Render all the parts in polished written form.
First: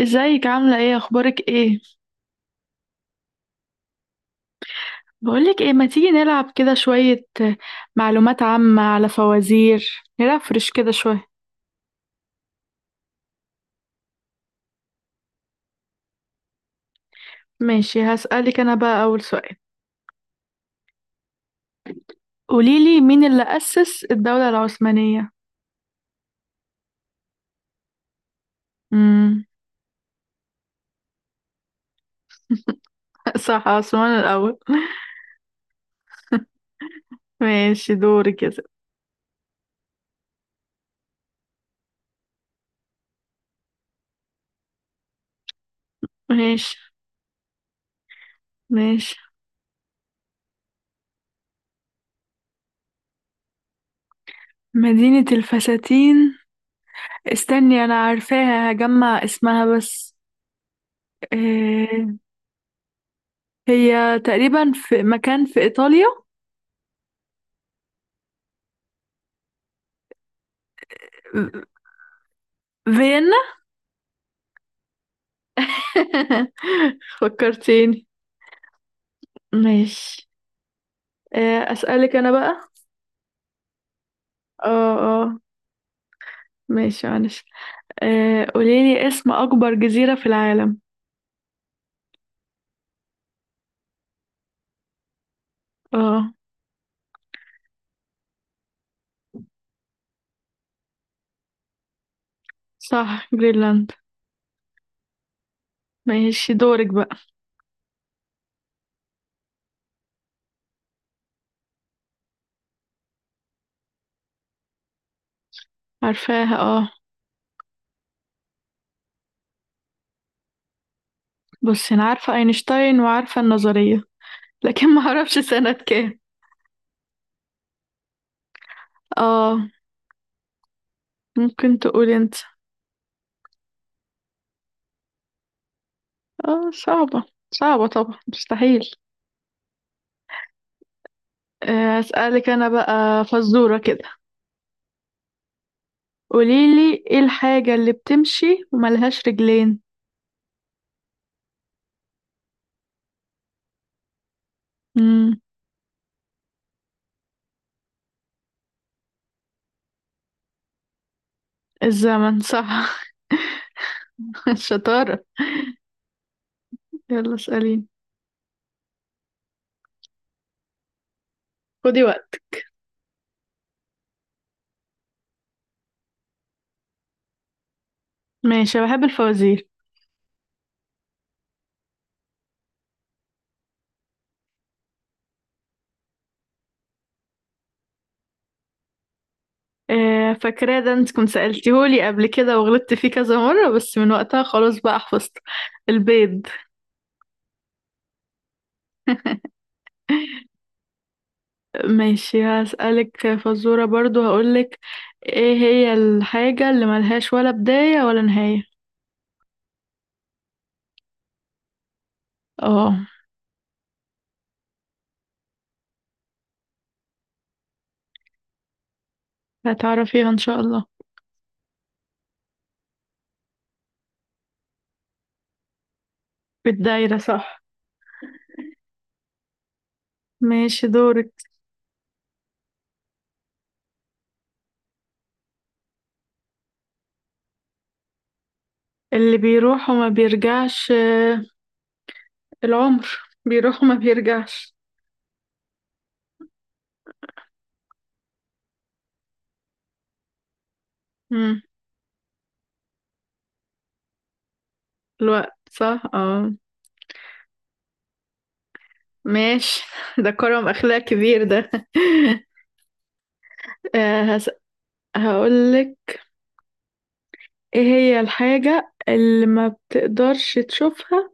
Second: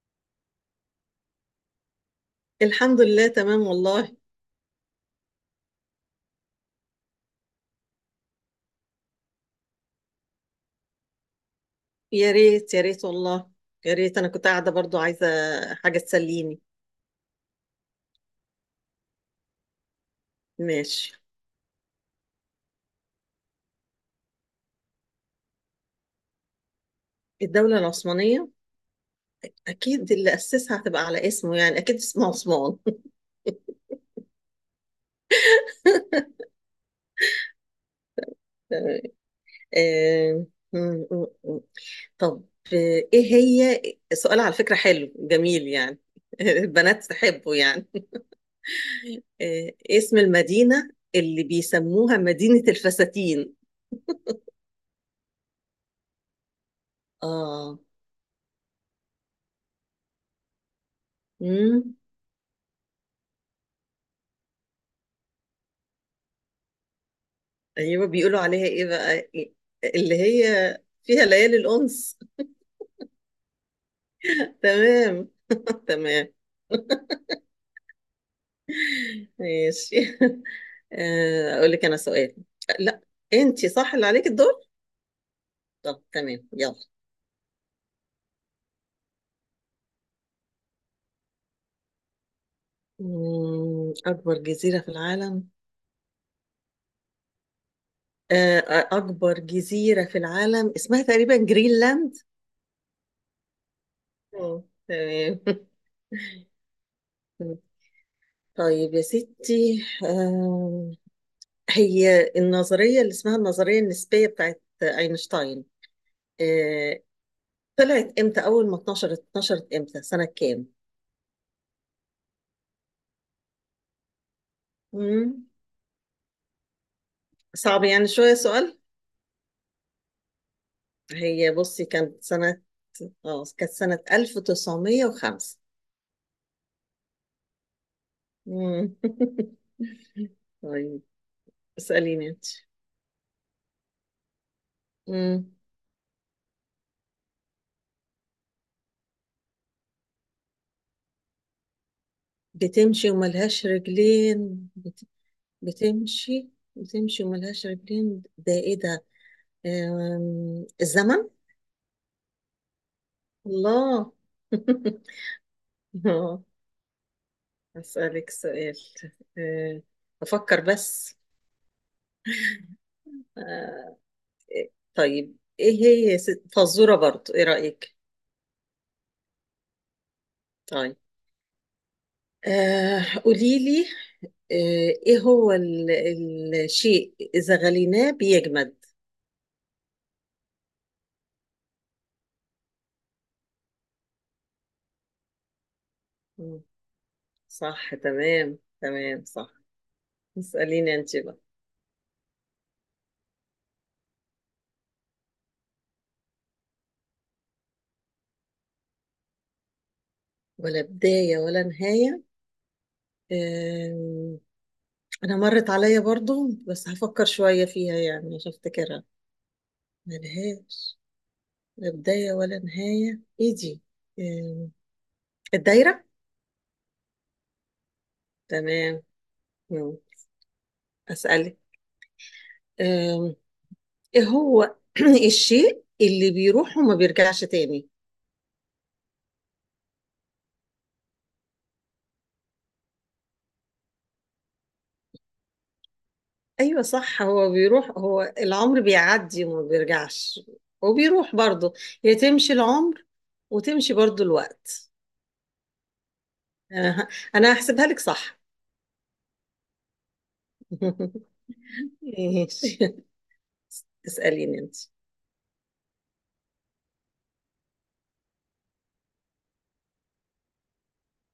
ازيك، عاملة ايه، اخبارك ايه؟ الحمد لله، تمام والله. بقولك ايه، ما تيجي نلعب كده شوية معلومات عامة على فوازير، نرفرش كده شوية. يا ريت، يا ريت والله. يا ريت انا كنت قاعده برضو عايزه حاجه تسليني. ماشي، هسألك انا بقى اول سؤال. ماشي. قوليلي، مين اللي أسس الدولة العثمانية؟ الدوله العثمانيه، امم اكيد اللي اسسها هتبقى على اسمه، يعني اكيد اسمه عثمان. صح، عثمان الاول. ماشي، دوري كده. آه، م- م- م. طب. ايه هي؟ سؤال على فكره حلو جميل يعني. ماشي، البنات تحبه يعني. ماشي. اسم المدينه اللي بيسموها مدينه الفساتين. مدينة الفساتين؟ اه، استني، انا عارفاها، هجمع اسمها بس. إيه. هي تقريبا في مكان في ايطاليا. ايوه، بيقولوا عليها ايه بقى؟ اللي هي فيها ليالي الانس. فيينا. تمام. تمام. فكرتيني. ماشي. ماشي. اقول لك انا أسألك أنا سؤال. بقى. لا، انت صح اللي عليك الدور. اه، اه، طب تمام، يلا. ماشي، معلش. قوليلي اسم أكبر جزيرة في العالم؟ اكبر جزيرة في العالم. اه، آه، اكبر جزيرة في العالم اسمها تقريبا جرينلاند. صح، جرينلاند. مم، تمام. ماشي، دورك بقى. طيب يا ستي. هي النظرية اللي اسمها النظرية النسبية بتاعت اينشتاين، عارفاها، اه. آه، طلعت امتى؟ اول ما اتنشرت امتى، سنة كام؟ بصي، أنا عارفة أينشتاين وعارفة النظرية، لكن ما أعرفش مم. سنة كام. صعب يعني شوية سؤال. اه، هي ممكن بصي، تقولي انت. كانت سنة 1905. اه، صعبة. صعبة طبعا، مستحيل. مم. طيب، اسأليني انت. أسألك أنا بقى فزورة كده. مم. قوليلي، ايه الحاجة اللي بتمشي وملهاش رجلين؟ بتمشي وملهاش رجلين. امم بتمشي بتمشي وملهاش رجلين، ده ايه ده؟ الزمن. الزمن، صح. الله. الشطارة. آه، يلا، اسأليني. أسألك سؤال. آه، أفكر بس. خدي وقت. آه، طيب ايه هي يا ست، فزورة برضو، ايه رأيك؟ ماشي، أنا بحب الفوازير. طيب. قولي لي. آه ايه هو الشيء اذا غليناه بيجمد؟ فاكراه، ده انت كنت سألتيهولي قبل كده وغلطت فيه كذا مرة، بس من وقتها خلاص بقى حفظت. البيض. مم. صح، تمام تمام، صح. اسأليني انت بقى. ماشي، هسألك فزورة برضو، هقولك. ايه هي الحاجة اللي ملهاش ولا بداية ولا نهاية؟ ولا بداية ولا نهاية، اه، آه انا مرت عليا برضو، بس هفكر شوية فيها يعني عشان افتكرها. هتعرفيها ان شاء الله. ملهاش لا بداية ولا نهاية، ايه دي؟ آه الدايرة. بالدايرة، صح. تمام. مم. ماشي، دورك. أسألك، إيه هو الشيء اللي بيروح وما بيرجعش تاني؟ اللي بيروح وما بيرجعش؟ العمر، بيروح وما بيرجعش. ايوه صح، هو بيروح، هو العمر بيعدي وما بيرجعش، وبيروح مم. برضه. هي تمشي العمر، وتمشي برضه الوقت. الوقت، صح، اه. انا ه- انا هحسبها لك صح. ماشي. ده كرم اخلاق كبير ده. ماشي. آه، هس... اسأليني انت. هقولك. ايه هي الحاجة اللي ما بتقدرش تشوفها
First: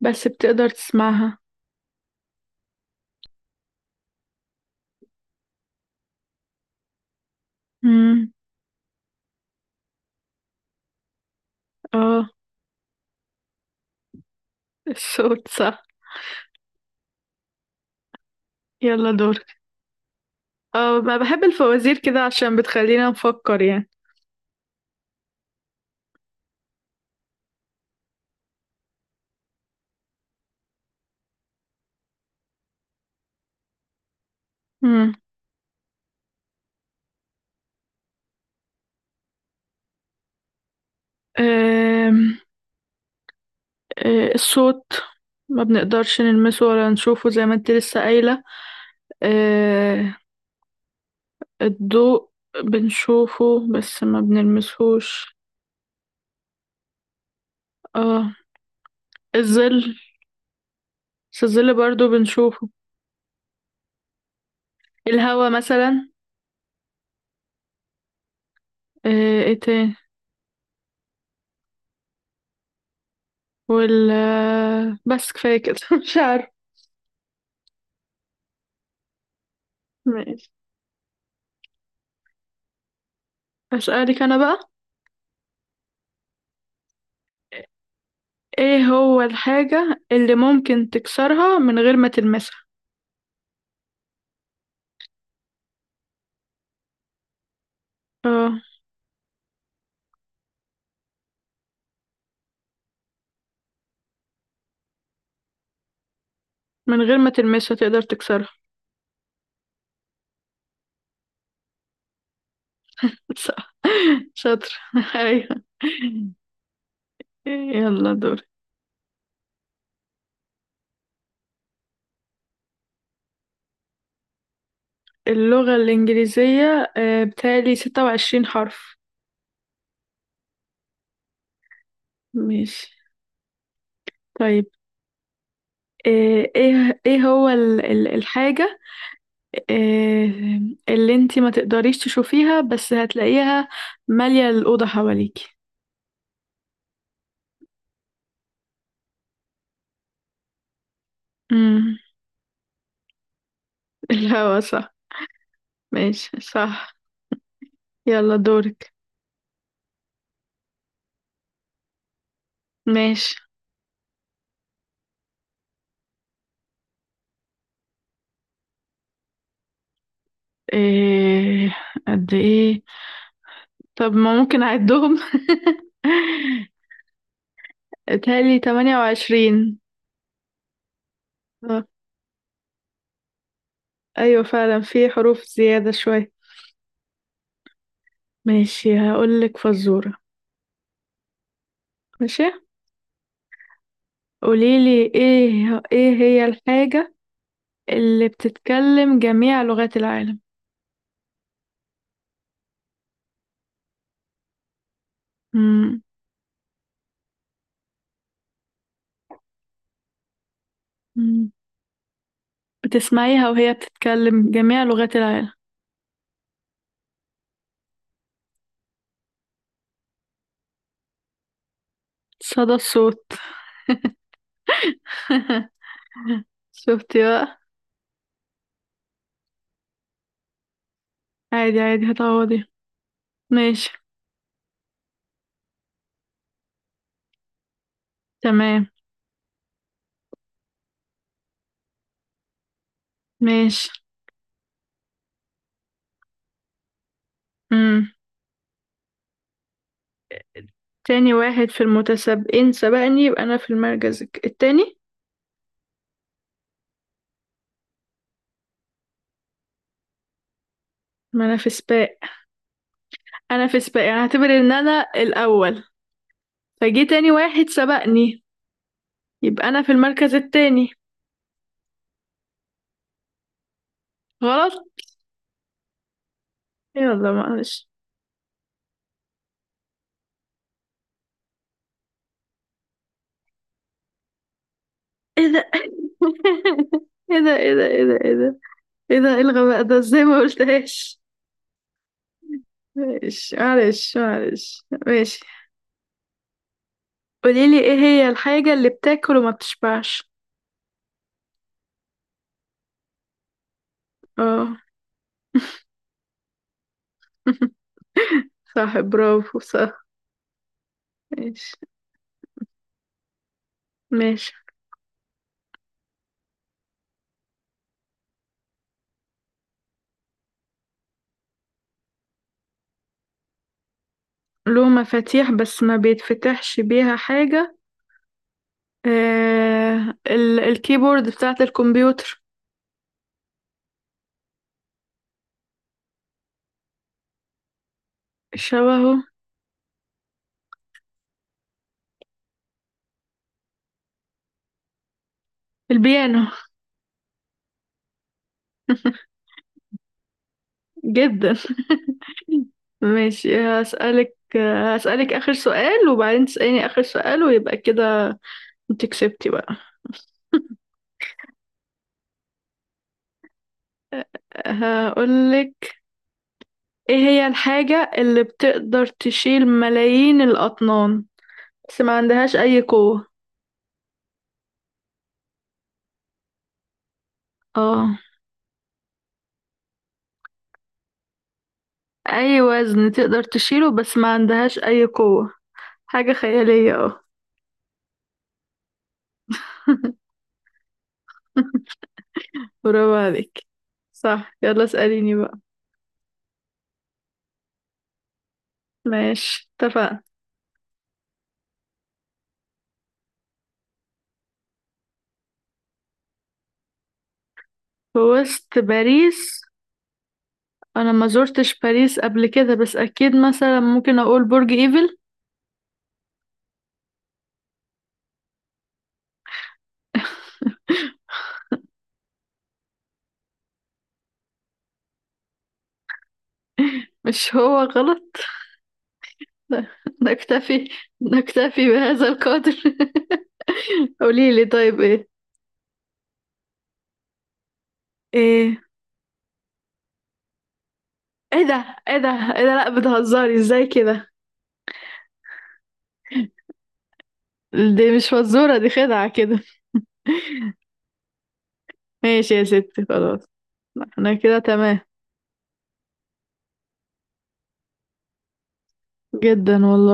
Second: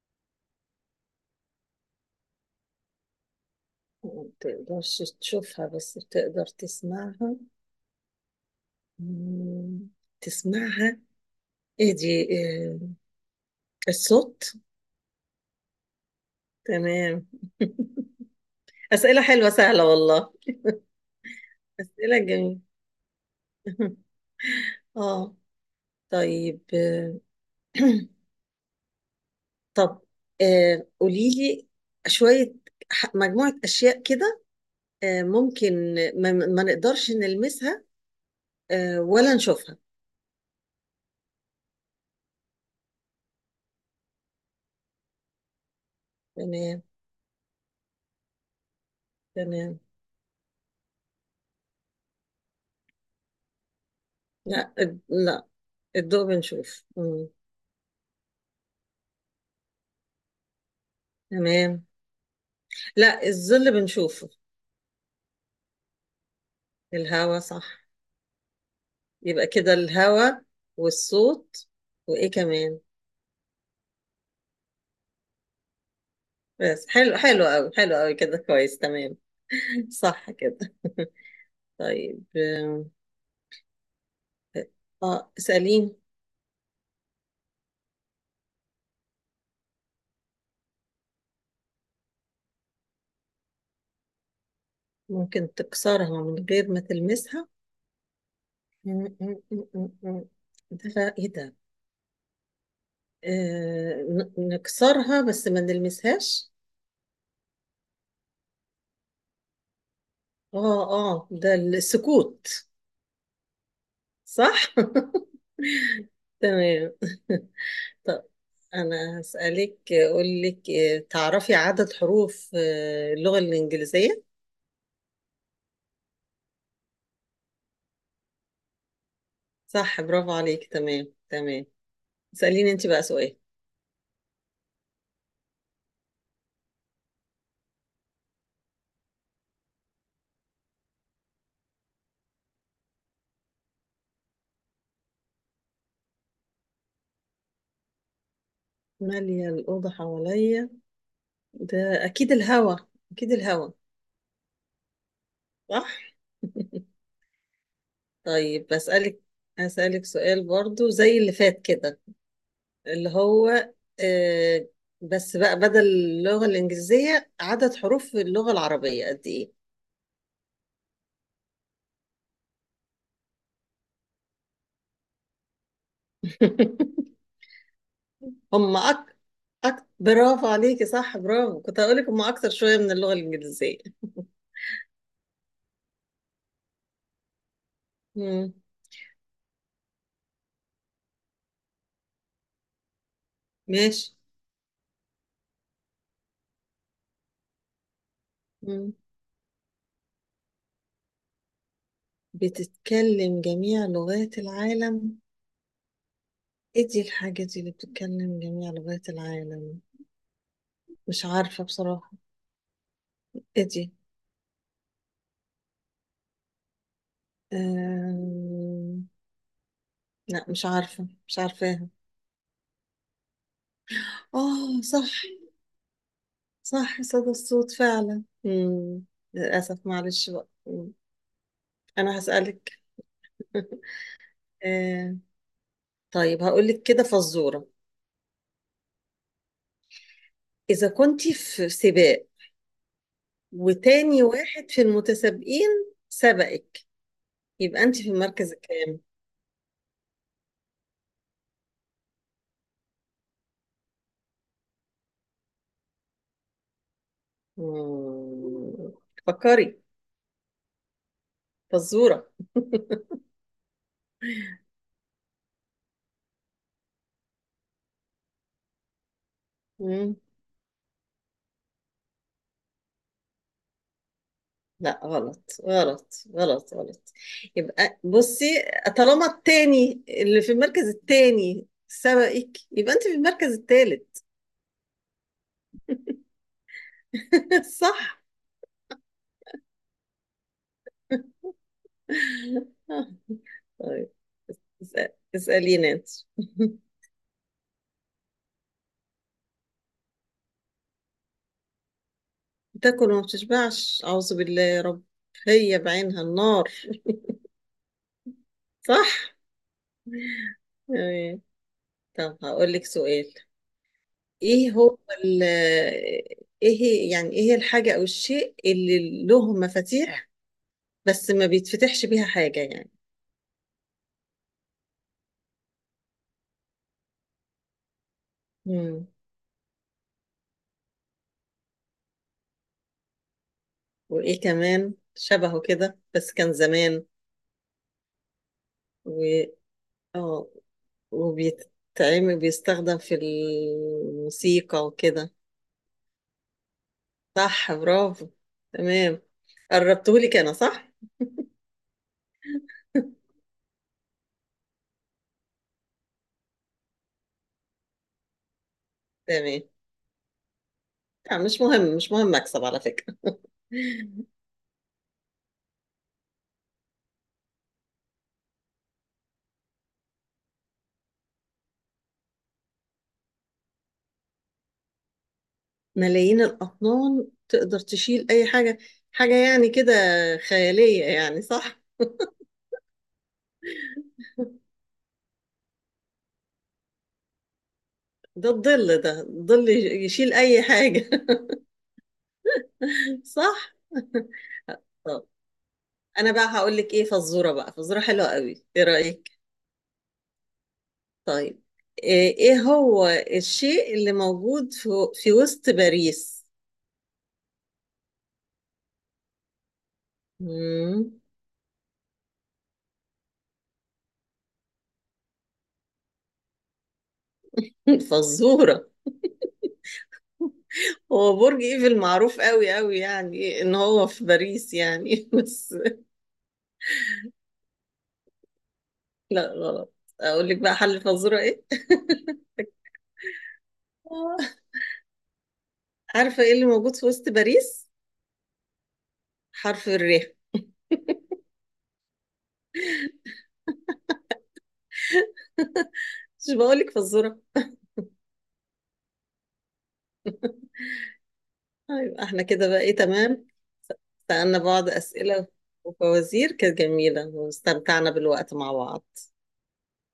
بس بتقدر تسمعها؟ ما تقدرش تشوفها بس بتقدر تسمعها. مم. مم، تسمعها، ايه دي اه، إيه؟ الصوت. الصوت، صح. تمام. يلا أسئلة دورك. حلوة سهلة والله. اه، ما بحب الفوازير أسئلة كده عشان جميلة. بتخلينا نفكر يعني. اه، طيب. طب. قوليلي شوية مجموعة أشياء كده. مم. ممكن ما نقدرش نلمسها، ولا نشوفها. آم، الصوت. ما بنقدرش نلمسه تمام ولا نشوفه، زي ما انت لسه قايلة. تمام. آه، الضوء بنشوفه بس ما لا، بنلمسهوش. لا، الضوء بنشوف. مم. اه، الظل. بس الظل تمام. برضو بنشوفه. لا، الظل بنشوفه. الهوا مثلا. الهوا صح. يبقى ايه كده تاني؟ الهوا، والصوت، وإيه كمان؟ وال آه، بس كفاية كده. مش عارف. بس حلو، حلو قوي، حلو قوي كده، كويس، تمام. صح ماشي. كده. طيب. أسألك أنا بقى. اه، اسأليني. ايه هو الحاجة اللي ممكن تكسرها من غير ما تلمسها؟ ممكن تكسرها من غير ما تلمسها؟ اه. م- م- م- م- م. ده بقى ايه ده؟ نكسرها بس ما نلمسهاش. من غير ما تلمسها تقدر تكسرها؟ اه اه، ده السكوت. صح. صح. شاطر. ايوه. تمام. يلا طب دور. انا هسألك، اقول لك، تعرفي عدد حروف اللغة الإنجليزية؟ اللغة الإنجليزية، بتهيألي 26 حرف. صح، برافو عليك، تمام تمام. اسأليني انت ماشي. بقى سؤال. طيب. آه، ايه هو الحاجة آه، اللي انتي ما تقدريش تشوفيها بس هتلاقيها مالية الأوضة حواليكي؟ مالية الأوضة حواليا، امم ده أكيد الهوا، أكيد الهوا، الهوا، صح. صح؟ ماشي، صح. يلا طيب دورك. بسألك، أسألك سؤال برضو زي اللي فات كده، اللي ماشي. هو، آه بس بقى بدل اللغة الإنجليزية، عدد حروف في اللغة العربية قد إيه؟ إيه؟ قد ايه؟ طب ما ممكن اعدهم. اتهيألي هم أك... 28. برافو عليكي، صح، برافو. كنت آه، هقولك هم أكتر شوية من اللغة الإنجليزية. ايوه، فعلا في حروف زيادة شوية. مم. ماشي، هقولك فزورة. ماشي. ماشي. قوليلي، ايه هي الحاجة اللي مم. بتتكلم جميع لغات العالم؟ بتتكلم جميع لغات العالم. مم. إيه دي الحاجة دي اللي بتتكلم جميع لغات العالم؟ مش مم. عارفة بصراحة. بتسمعيها إيه وهي دي؟ بتتكلم جميع لغات العالم. آم، لا مش عارفة، مش عارفاها. صدى الصوت. اه صح. صح، شفتي صدى بقى؟ الصوت فعلا. مم. للأسف، معلش بقى. مم. عادي، عادي، أنا هتعوضي. هسألك. ماشي. آه. طيب، هقولك كده فزورة. تمام. إذا كنت في سباق، ماشي. وتاني واحد في المتسابقين سبقك، يبقى أنت مم. في المركز الكام؟ تاني واحد في المتسابقين سبقني، يبقى انا في المركز التاني. مم. فكري، ما انا في سباق. فزورة. انا في سباق، يعني هعتبر ان انا الاول. فجي تاني واحد سبقني، يبقى انا في مم. المركز التاني. غلط؟ لا غلط غلط غلط غلط. يلا معلش. يبقى بصي، طالما التاني اللي في المركز التاني سبقك، يبقى انت في المركز التالت. ايه ده، ايه ده، ايه ده، صح. ايه ده، ايه ده، ايه ده! ايه الغباء ده، ازاي ما قلتهاش! ماشي، طيب. معلش، معلش، اسأل- ماشي. اسأليني انت. قوليلي، ايه هي الحاجة اللي بتاكل وما بتشبعش؟ تاكل وما بتشبعش، أعوذ بالله اه. يا رب. هي بعينها النار. صح. صح، برافو، صح. تمام. ماشي. طب هقول لك سؤال. ماشي. ايه هو ال ايه هي يعني ايه هي الحاجة او الشيء اللي له مفاتيح، بس ما بيتفتحش بيها حاجة يعني. له مفاتيح بس ما بيتفتحش بيها حاجة؟ مم. الكيبورد بتاعة الكمبيوتر. وايه كمان شبهه كده، بس كان زمان، و شبهه؟ اه وبيتعمل بيستخدم في الموسيقى وكده. البيانو. صح، برافو. تمام. قربتهولي انا، صح. جدا. ماشي، هسألك. هسألك آخر سؤال، وبعدين تسأليني آخر سؤال، ويبقى كده انت كسبتي تمام. بقى. مش مهم، مش مهم اكسب على فكرة. هقولك. ايه هي الحاجة اللي بتقدر تشيل ملايين الأطنان بس ما عندهاش أي قوة؟ ملايين الأطنان تقدر اه. تشيل أي حاجة. حاجة يعني كده خيالية يعني، صح. أي وزن تقدر تشيله بس ما عندهاش أي قوة. حاجة خيالية، اه. ده الظل، ده الظل يشيل أي حاجة. برافو صح. عليك، صح. يلا، اسأليني بقى. انا بقى هقول لك ايه فزوره بقى، فزوره حلوه قوي، ايه رايك؟ ماشي، اتفقنا. طيب. إيه هو الشيء اللي موجود في وسط باريس؟ في وسط باريس؟ انا مم. ما زرتش باريس قبل كده، بس اكيد مثلا ممكن اقول برج ايفل. فزوره. هو برج ايفل معروف قوي قوي يعني ان هو في باريس يعني. بس مش هو؟ غلط؟ لا، غلط. اقول لك بقى نكتفي. حل الفزوره ايه. نكتفي بهذا القدر. قولي لي، طيب، ايه؟ عارفه ايه اللي موجود في وسط باريس؟ ايه! حرف الر. ايه ده، ايه ده، ايه ده، لا، بتهزري ازاي كده! مش بقول لك فزوره؟ دي مش فزورة، دي خدعة كده. ايوه احنا ماشي يا كده بقى، ايه، ستي، خلاص. تمام. احنا سألنا كده بعض تمام. أسئلة وفوازير كانت جميلة، واستمتعنا بالوقت مع بعض. جدا والله.